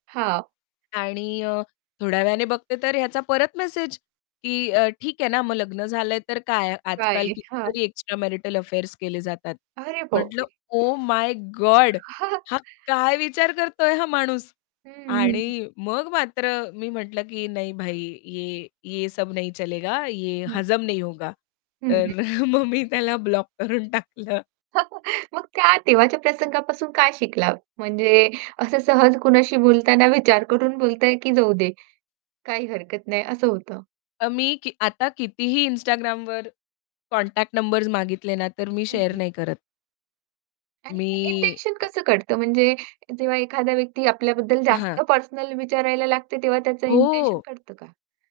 हां. आणि अ, थोड्या वेळाने बघते तर ह्याचा परत मेसेज, की अ, ठीक आहे ना, मग लग्न झालंय तर काय आजकाल काय? हां. कितीतरी एक्स्ट्रा मॅरिटल अफेअर्स केले जातात. अरे म्हटलं बापरे! ओह माय गोड हा काय विचार करतोय हा माणूस? हं, हं. आणि मग मात्र मी म्हटलं, की "नहीं भाई, ये ये सब नहीं चलेगा, ये हं. हजम नहीं होगा." हं, हं. तर मग मी त्याला ब्लॉक करून टाकलं. मग त्या तेव्हाच्या प्रसंगापासून काय शिकला? म्हणजे असं सहज कुणाशी बोलताना विचार करून बोलताय, की जाऊदे काही हरकत नाही असं होतं? अ, मी की आता कितीही Instagramवर कॉन्टॅक्ट नंबर्स मागितले ना, तर मी हं, शेअर हं. नाही करत. आणि हे मी इंटेन्शन अ, कसं कळतं म्हणजे जेव्हा एखादा व्यक्ती आपल्याबद्दल हां. जास्त पर्सनल विचारायला लागते तेव्हा त्याचं इंटेन्शन हो. कळतं का?